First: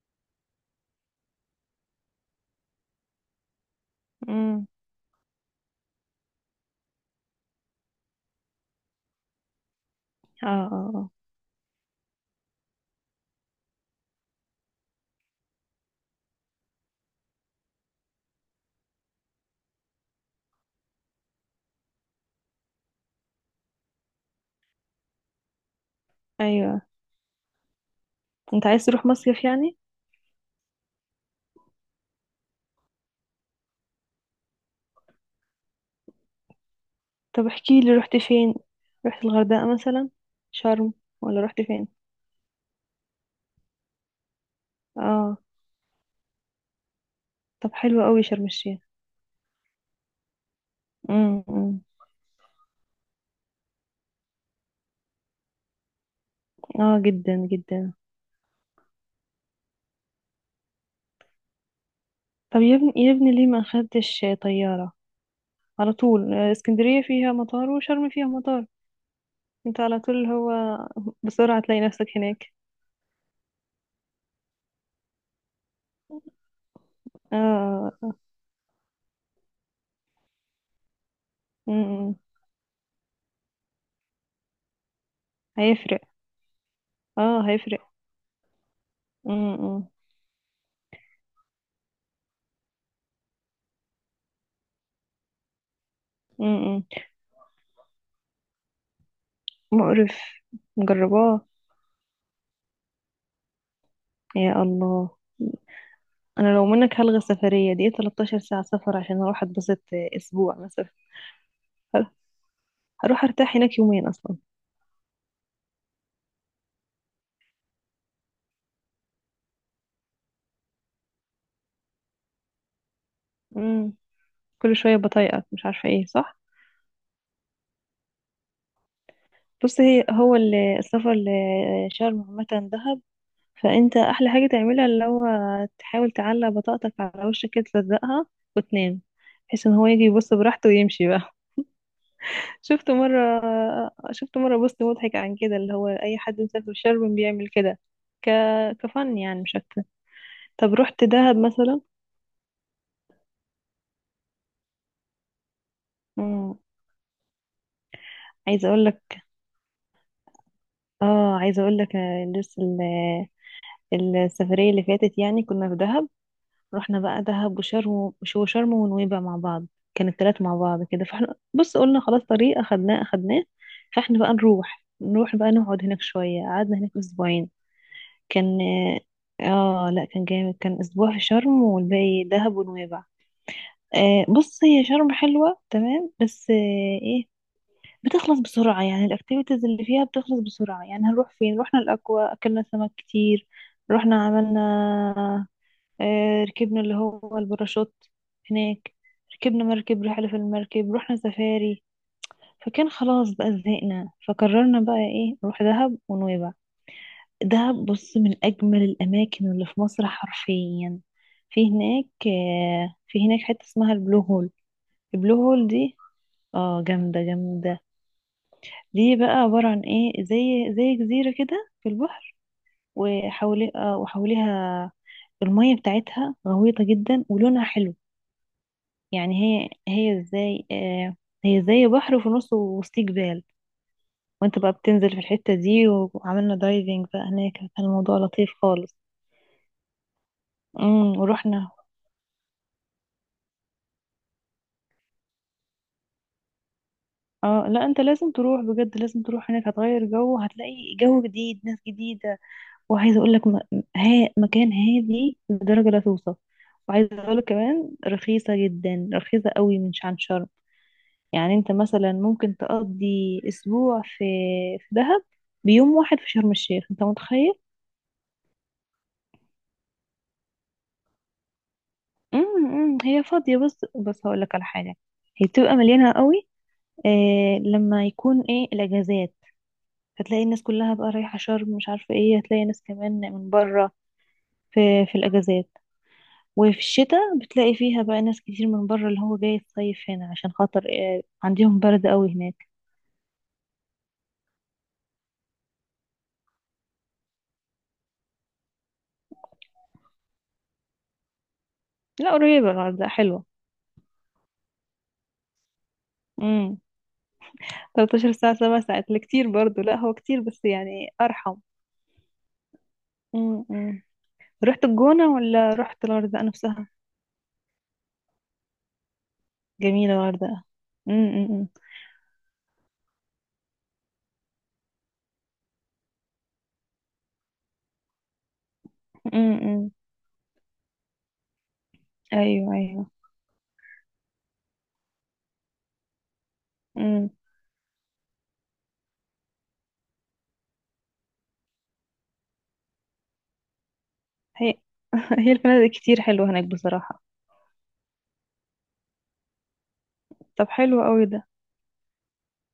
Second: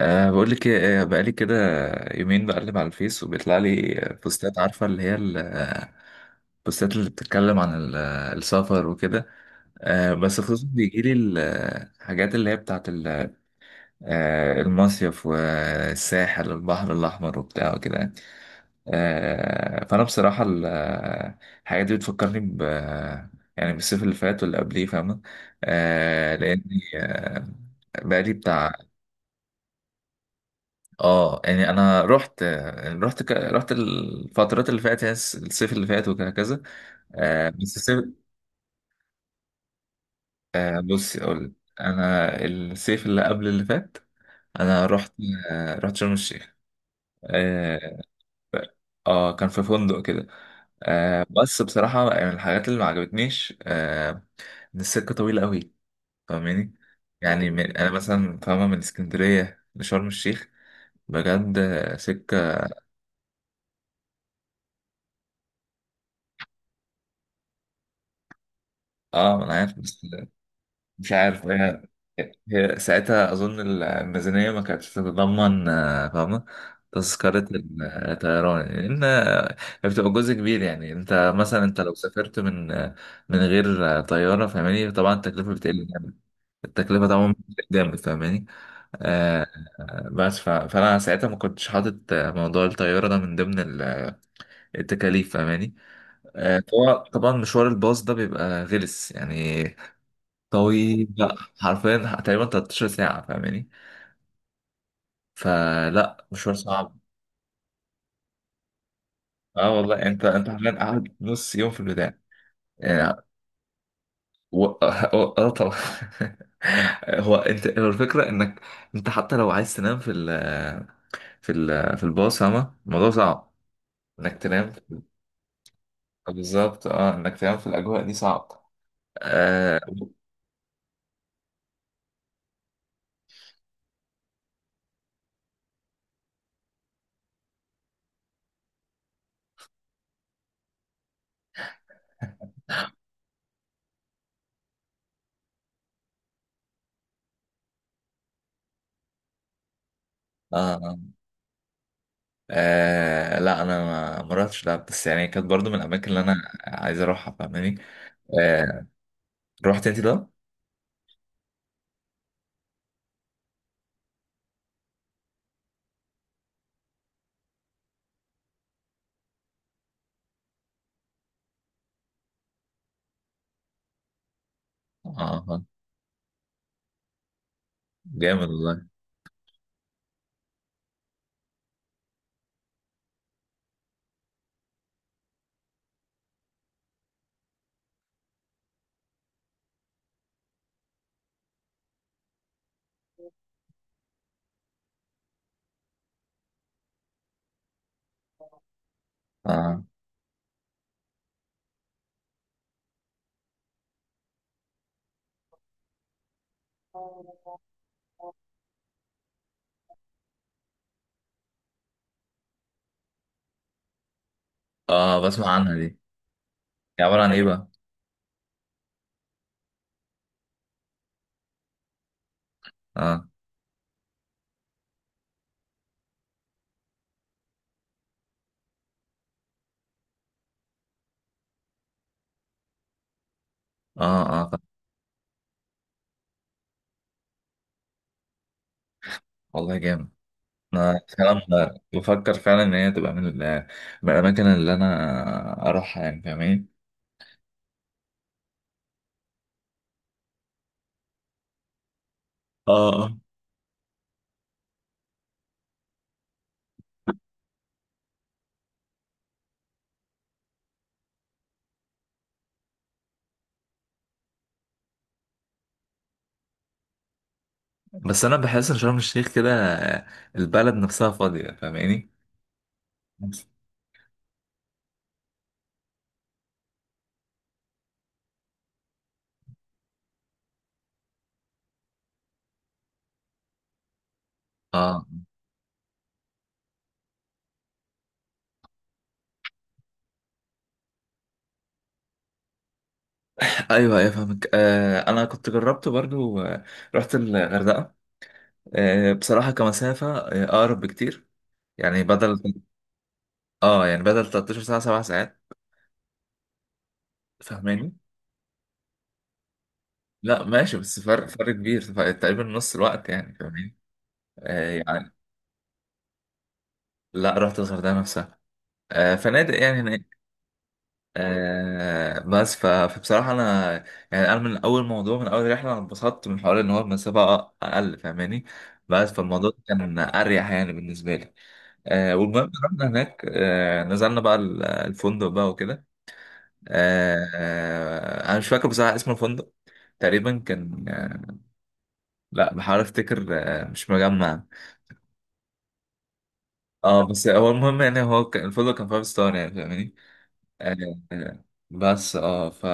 بقول لك إيه، بقالي كده يومين بقلب على الفيس وبيطلع لي بوستات امم. عارفة اللي هي ال- آه، البوستات اللي بتتكلم عن السفر وكده. بس اه. خصوصا اه. بيجي اه. لي الحاجات اللي هي بتاعت المصيف والساحل والبحر الأحمر وبتاع وكده يعني. فأنا بصراحة الحاجات دي بتفكرني يعني بالصيف اللي فات واللي قبليه، فاهمة؟ أه ايوه. لأني آه، بقالي انت بتاع. عايز تروح مصيف يعني؟ اه يعني انا رحت الفترات اللي فاتت، يعني الصيف اللي فات وكذا. طب آه بس احكي لي، الصيف رحت فين؟ رحت الغردقة مثلا؟ آه شرم؟ بصي ولا اقول لك. رحت فين؟ انا الصيف اللي قبل اللي فات انا رحت، اه. رحت شرم الشيخ. طب آه حلو قوي شرم الشيخ. اه كان في فندق كده. امم. بس أمم. بصراحة يعني من الحاجات اللي ما عجبتنيش ان السكة طويلة قوي، فاهماني؟ اه، جدا انا جدا. مثلا فاهمة من اسكندرية لشرم الشيخ بجد طب سكة. يا ابني يا ابني، ليه ما خدتش طيارة على طول؟ اسكندرية فيها مطار وشرم فيها مطار، اه انا عارف انت على بس طول هو مش عارف بسرعة تلاقي يعني. نفسك هناك. هي ساعتها أظن الميزانية ما كانتش تتضمن فاهمة، تذكرة اه. الطيران، لأن بتبقى جزء كبير. يعني أنت مثلا أنت لو امم. سافرت من غير طيارة، فاهماني؟ طبعا التكلفة بتقل هيفرق. جامد. التكلفة طبعا اه، بتقل هيفرق. جامد، فاهماني؟ آه، امم. أمم. بس فأنا ساعتها ما كنتش حاطط موضوع الطيارة ده من ضمن التكاليف، فاهماني؟ أمم. فهو طبعا مشوار الباص ده بيبقى غلس يعني، مقرف. طويل بقى مجرباه. حرفيا تقريبا 13 ساعة، فاهماني؟ يا الله. فلا، مشوار انا لو منك صعب. هلغي السفريه دي، 13 ساعه سفر عشان اروح اه اتبسط والله انت اسبوع حرفيا مثلا؟ قاعد نص يوم في البداية يعني. هروح ارتاح هناك يومين اصلا. و... اه آه طبعا. هو انت هو الفكرة انك انت حتى لو عايز تنام في في الباص، فاهمة؟ الموضوع صعب امم. انك تنام. كل شويه بطايقك مش عارفه ايه، صح؟ بالظبط، انك تنام في الاجواء دي صعب. آه بص، هي هو السفر لشرم عامه، دهب، فانت احلى حاجه تعملها اللي هو تحاول تعلق بطاقتك على وشك كده، تلزقها وتنام، بحيث ان هو يجي يبص براحته ويمشي بقى. شفت مره شفت مره بوست مضحك عن كده، اللي هو اي حد مسافر شرم بيعمل كده. ك كفن يعني، مش اكتر. طب آه رحت دهب مثلا؟ لا انا ما رحتش دهب، بس يعني كانت برضو من الاماكن اللي انا مم. عايز اروحها، فاهماني؟ عايزه اقول آه لك، رحت انت ده؟ اه عايزه اقول لك، لسه السفريه اللي فاتت يعني كنا في دهب. رحنا بقى دهب وشرم شرم ونويبع مع بعض، كان التلات مع بعض كده. فاحنا، بص، قلنا خلاص، طريق اخدناه اخدناه. فاحنا بقى نروح، بقى اه نقعد هناك شويه، قعدنا هناك اسبوعين. جامد كان والله. اه آه، لا، كان جامد. كان اسبوع في شرم والباقي دهب ونويبع. بص، هي شرم حلوه تمام، بس ايه، بتخلص بسرعة، يعني الأكتيفيتيز اللي فيها بتخلص بسرعة. يعني هنروح فين؟ رحنا الأكوا، أكلنا سمك كتير، رحنا عملنا، ركبنا اللي هو الباراشوت هناك، ركبنا اه مركب، رحلة في المركب، رحنا سفاري. فكان خلاص بقى، زهقنا، فقررنا بقى ايه، نروح دهب ونويبع. دهب بص من أجمل الأماكن اللي في مصر حرفيا. في هناك حتة اسمها البلو هول. اه البلو بسمع هول عنها دي دي. اه، هي عبارة جامدة عن ايه بقى؟ جامدة. دي بقى عبارة عن ايه، زي جزيرة كده في البحر، اه وحولي آه، وحواليها المية بتاعتها غويطة جدا ولونها حلو يعني. هي هي زي آه، هي زي بحر وفي نصه وسط جبال، اه وانت طب بقى بتنزل في الحتة دي، وعملنا دايفنج بقى هناك، كان الموضوع لطيف خالص. والله جامد. انا امم، فعلا ورحنا. بفكر فعلا ان هي تبقى من من الاماكن اللي انا اروحها يعني، فاهماني؟ اه لا، انت لازم تروح بجد، لازم تروح هناك، هتغير جو، هتلاقي جو جديد، ناس جديدة. اه وعايزه اه اقول لك، مكان هادي لدرجه لا توصف. وعايزه اقول لك كمان، رخيصه جدا، رخيصه قوي عن شرم. يعني انت مثلا ممكن تقضي اسبوع في دهب بيوم واحد في شرم الشيخ، انت متخيل؟ بس انا بحس ان شرم الشيخ كده البلد نفسها فاضية، فاهماني؟ امم، هي بس. فاضيه بس، هقول لك على حاجه. هي بتبقى مليانه قوي لما يكون ايه الاجازات، فتلاقي الناس كلها بقى رايحه شرم، مش عارفه ايه، هتلاقي ناس كمان من بره اه في الاجازات. وفي الشتاء بتلاقي فيها بقى ناس كتير من بره، اللي هو جاي الصيف هنا عشان خاطر عندهم برد قوي هناك. ايوه ايوه فاهمك. انا كنت جربت برضو رحت الغردقه. بصراحه كمسافه اقرب بكتير، يعني لا بدل قريبة، الغردقة حلوة. اه يعني بدل 13 ساعه 7 ساعات، امم. فاهماني؟ 13 ساعة، 7 ساعات، لا كتير برضو. لا، هو كتير، لا بس ماشي، بس يعني فرق أرحم. كبير، فرق تقريبا نص الوقت يعني، امم. فاهمين؟ أمم. آه رحت يعني الجونة ولا رحت الغردقة نفسها؟ لا رحت الغردقة نفسها. فنادق يعني جميلة هناك. الغردقة. امم. أمم. بس فبصراحة أنا يعني أنا من أول موضوع، من أول رحلة أنا اتبسطت من حوار إن هو المسافة أقل، فاهماني؟ بس فالموضوع أمم. كان أريح يعني بالنسبة لي. والمهم أيوه، رحنا أيوه. هناك، نزلنا بقى الفندق بقى وكده. امم. أنا مش فاكر بصراحة اسم الفندق. تقريبا كان لا، بحاول أفتكر. مش مجمع. هي هي الفنادق كتير حلوة هناك اه بصراحة. بس هو المهم يعني هو كان الفندق كان فايف ستار يعني، فاهماني؟ طب آه، حلو قوي آه، ده. بس اه ف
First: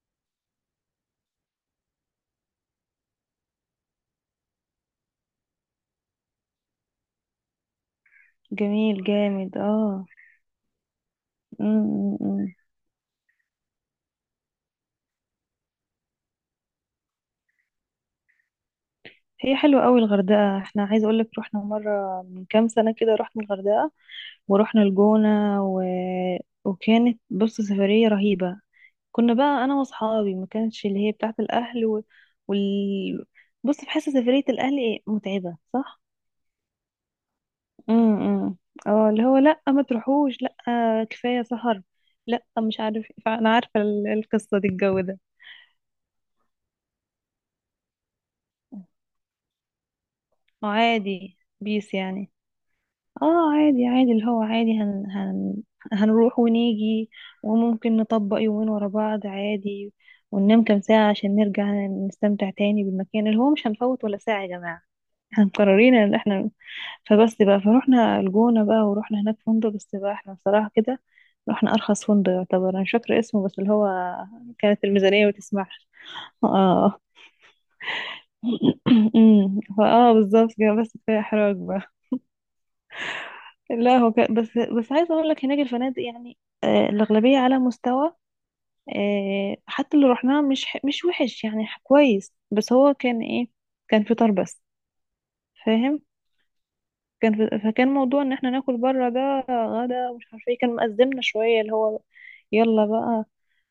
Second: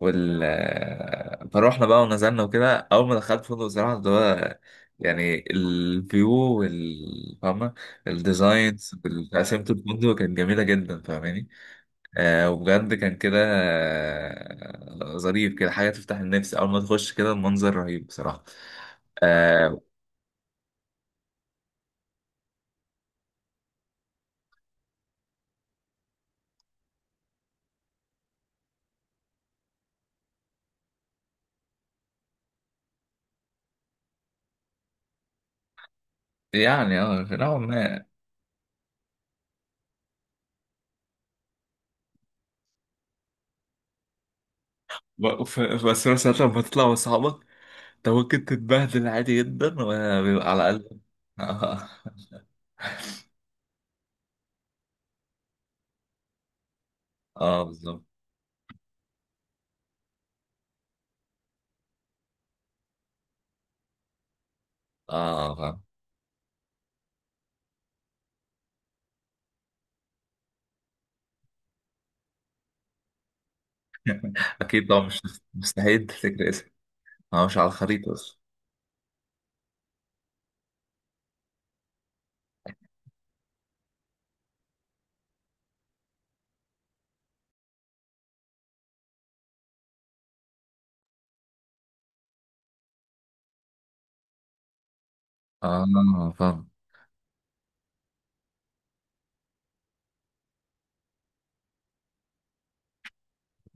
وال آه، فروحنا بقى ونزلنا وكده. اول ما دخلت الفندق صراحه، اللي هو يعني الفيو فاهمه، الديزاينز جميل جامد، وتقسيمه اه. الفندق كانت جميله جدا، فاهماني؟ امم. أمم. وبجد كان كده ظريف كده، حاجه تفتح النفس. اول ما تخش كده المنظر رهيب بصراحه. هي آه حلوة قوي الغردقة. احنا عايزة اقولك، رحنا مرة من كام سنة كده، رحنا الغردقة ورحنا الجونة. و... وكانت، بص، سفرية رهيبة. كنا بقى انا واصحابي، ما كانتش اللي هي بتاعت الاهل. و... وال بص، بحس سفرية الاهل ايه، متعبة، صح؟ يعني نوعا ما. امم. إمم. اه اللي هو لا، ما تروحوش، لا، كفاية سهر، لا، مش عارف. انا عارفة القصة دي، الجو ده بس مثلا لما تطلع مع اصحابك انت ممكن تتبهدل عادي جدا، وبيبقى على الاقل. عادي، اه بيس يعني. اه، عادي عادي، اللي هو عادي. هن هن هنروح ونيجي، اه وممكن بالظبط. نطبق يومين ورا بعض عادي، وننام كام ساعة عشان نرجع نستمتع تاني بالمكان، اللي هو مش هنفوت ولا ساعة يا جماعة. احنا اه فاهم. مقررين ان احنا. فبس بقى، فروحنا الجونة بقى، ورحنا هناك فندق، بس بقى احنا بصراحة كده رحنا أرخص فندق يعتبر. أنا مش فاكرة اسمه، بس اللي هو كانت اكيد طبعا، مش الميزانية ما تسمحش. مستحيل تفتكر اسم. اه. اه مش على الخريطه بس. أمم. فاه بالظبط كده، بس كفاية إحراج بقى. لا، هو بس عايزه اقول لك هناك الفنادق يعني، الاغلبيه على مستوى. حتى اللي رحناه، مش وحش يعني، كويس. بس هو كان ايه، كان فطار بس. فاهم؟ اه فاهم فكان موضوع ان احنا ناكل بره، ده غدا ومش عارفه ايه، كان مأزمنا شويه، اللي هو، يلا بقى،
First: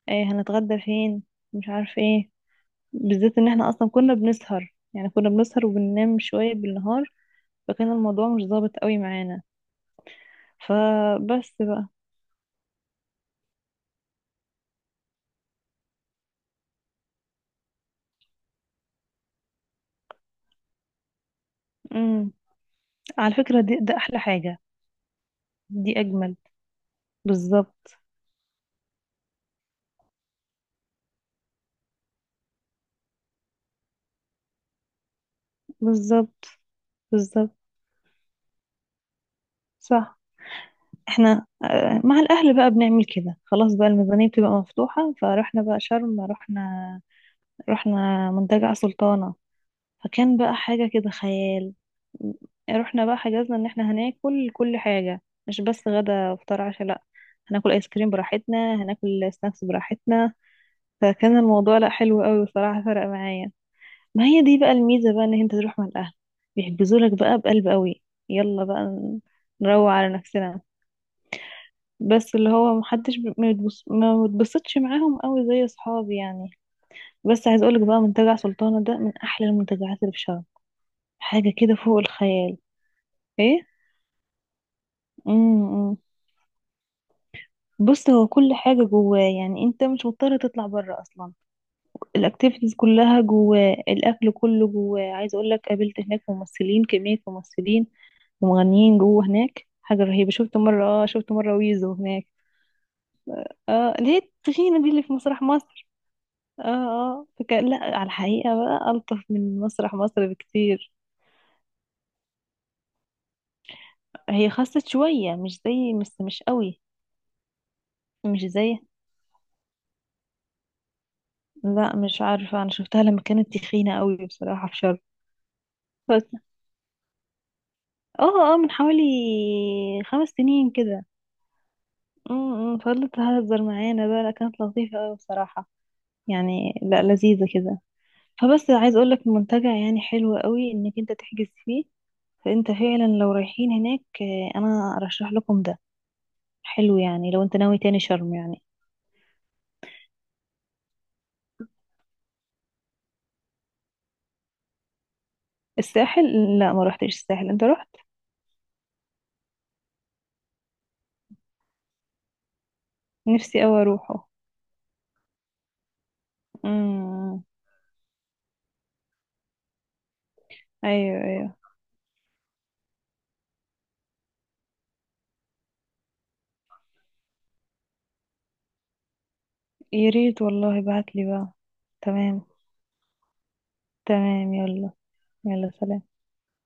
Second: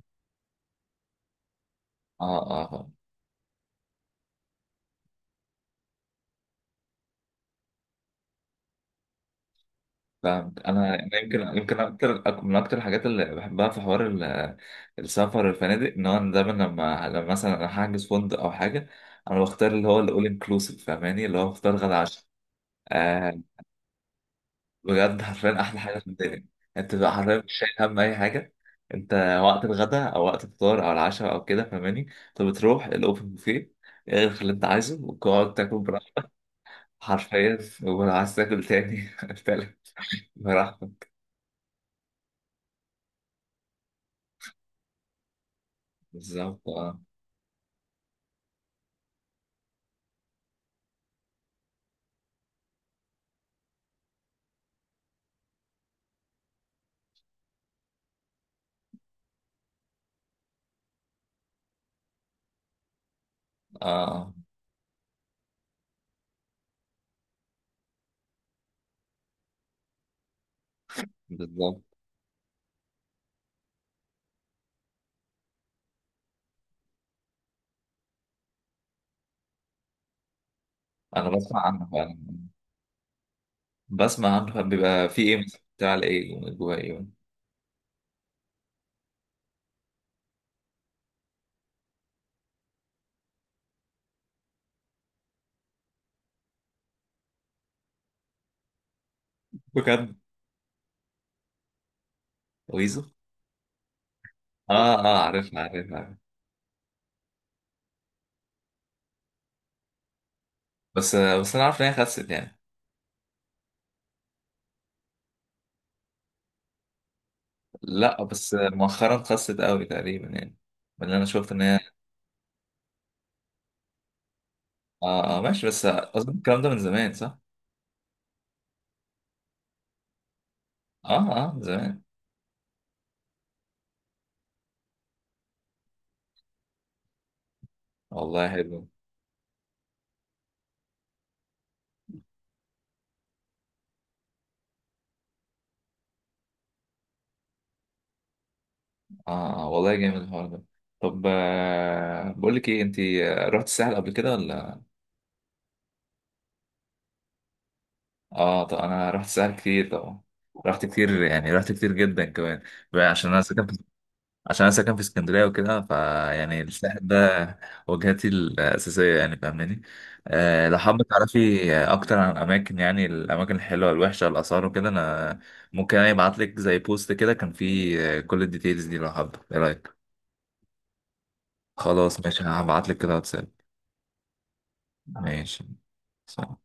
هنتغدى فين، مش عارفه اه ايه. اه فاهم. بالذات ان احنا اصلا كنا بنسهر، يعني كنا بنسهر وبننام شويه بالنهار، فكان الموضوع مش ظابط قوي معانا. فاهمك. انا أنا يمكن فبس. يمكن اكتر أك- من اكتر الحاجات اللي بحبها في حوار السفر، الفنادق ان هو أنا دايما لما مثلا انا هحجز فندق او حاجه انا بختار اللي هو الاول انكلوسيف، فاهماني؟ اللي هو بختار غدا عشاء. بقى على آه، فكرة ده أحلى حاجة. بجد حرفيا احلى حاجه دي في أجمل. الدنيا. انت بقى حرفيا مش شايل بالظبط. هم اي حاجه. انت وقت الغداء او وقت الفطار او العشاء او كده، فاهماني؟ انت بتروح الاوبن بوفيه، اخد اللي انت عايزه وتقعد تاكل براحتك. بالظبط. بالظبط، حرفيا ولو عايز تاكل تاني تالت، صح. براحتك. احنا، مع الأهل بقى بنعمل كده، خلاص بقى الميزانية بتبقى مفتوحة، فرحنا بقى شرم، بالظبط. رحنا، اه رحنا منتجع سلطانة. فكان بقى حاجة كده خيال. رحنا بقى حجزنا ان احنا هناكل كل حاجة، مش بس غدا وفطار عشاء، لا، هناكل ايس كريم براحتنا، هناكل سناكس براحتنا. فكان الموضوع، لا، حلو قوي بصراحة، فرق معايا. اه ما آه، هي دي بقى الميزة بقى، ان انت تروح مع الاهل بيحجزوا لك بقى بقلب قوي، يلا بقى نروق على نفسنا. بالظبط. بس اللي هو محدش ما بتبسطش معاهم قوي زي اصحابي يعني. بس عايز اقولك بقى منتجع سلطانة ده من احلى المنتجعات اللي في شرم، انا حاجة بسمع كده عنه فوق فعلا. الخيال. ايه. بسمع عنه فعلا. بيبى في ايه مثلا، بتاع امم. ايه جوه ايه؟ بص، هو كل حاجة جواه، يعني انت مش مضطر تطلع بره اصلا، الاكتيفيتيز كلها جواه، الاكل كله جواه. عايز اقولك قابلت هناك ممثلين، كمية ممثلين ومغنيين جوه هناك، حاجة بجد، رهيبة. شفت مرة ويزو هناك. ويزو؟ اه، اللي هي التخينة دي اللي في اه مسرح عارف مصر. عارف عارف. اه، اه، فكان لا، على الحقيقة بقى ألطف من مسرح مصر بكتير. بس بس انا عارف ان هي خست يعني. هي خست شوية، مش زي، بس مش قوي. لا مش بس زي. مؤخرا خست قوي تقريبا يعني، من اللي انا شفت ان هي. لا، مش عارفة، أنا شفتها لما كانت تخينة قوي بصراحة في شرم. ماشي، بس بس. اظن الكلام ده من زمان صح؟ اه، اه، من حوالي 5 سنين كده. اه اه من زمان. امم، فضلت تهزر معانا بقى، لا كانت لطيفة قوي بصراحة، يعني لا، لذيذة كده. والله فبس حلو. عايز اقول لك المنتجع يعني حلو قوي انك انت تحجز فيه. فانت فعلا لو رايحين هناك، انا ارشح لكم ده. حلو يعني لو انت ناوي تاني شرم يعني. والله جامد الحوار ده. طب بقول لك ايه، انت رحت الساحل قبل كده ولا؟ الساحل؟ لا، ما روحتش الساحل، انت رحت؟ اه طب انا رحت الساحل كتير طبعا، رحت كتير يعني، رحت كتير جدا كمان بقى. نفسي اوي اروحه. عشان انا ساكن في اسكندريه وكده، فيعني الساحل امم. ده وجهتي الاساسيه يعني، فاهماني؟ أه لو حابه ايوه، ايوه. تعرفي اكتر عن الاماكن، يعني الاماكن الحلوه الوحشه الاثار وكده، انا ممكن يعني ابعت لك زي بوست كده كان فيه كل الديتيلز دي لو حابه. ايه رايك؟ يا ريت والله، ابعت لي بقى. خلاص تمام. ماشي، هبعت لك كده واتساب. تمام، يلا. ماشي، يلا، سلام. سلام.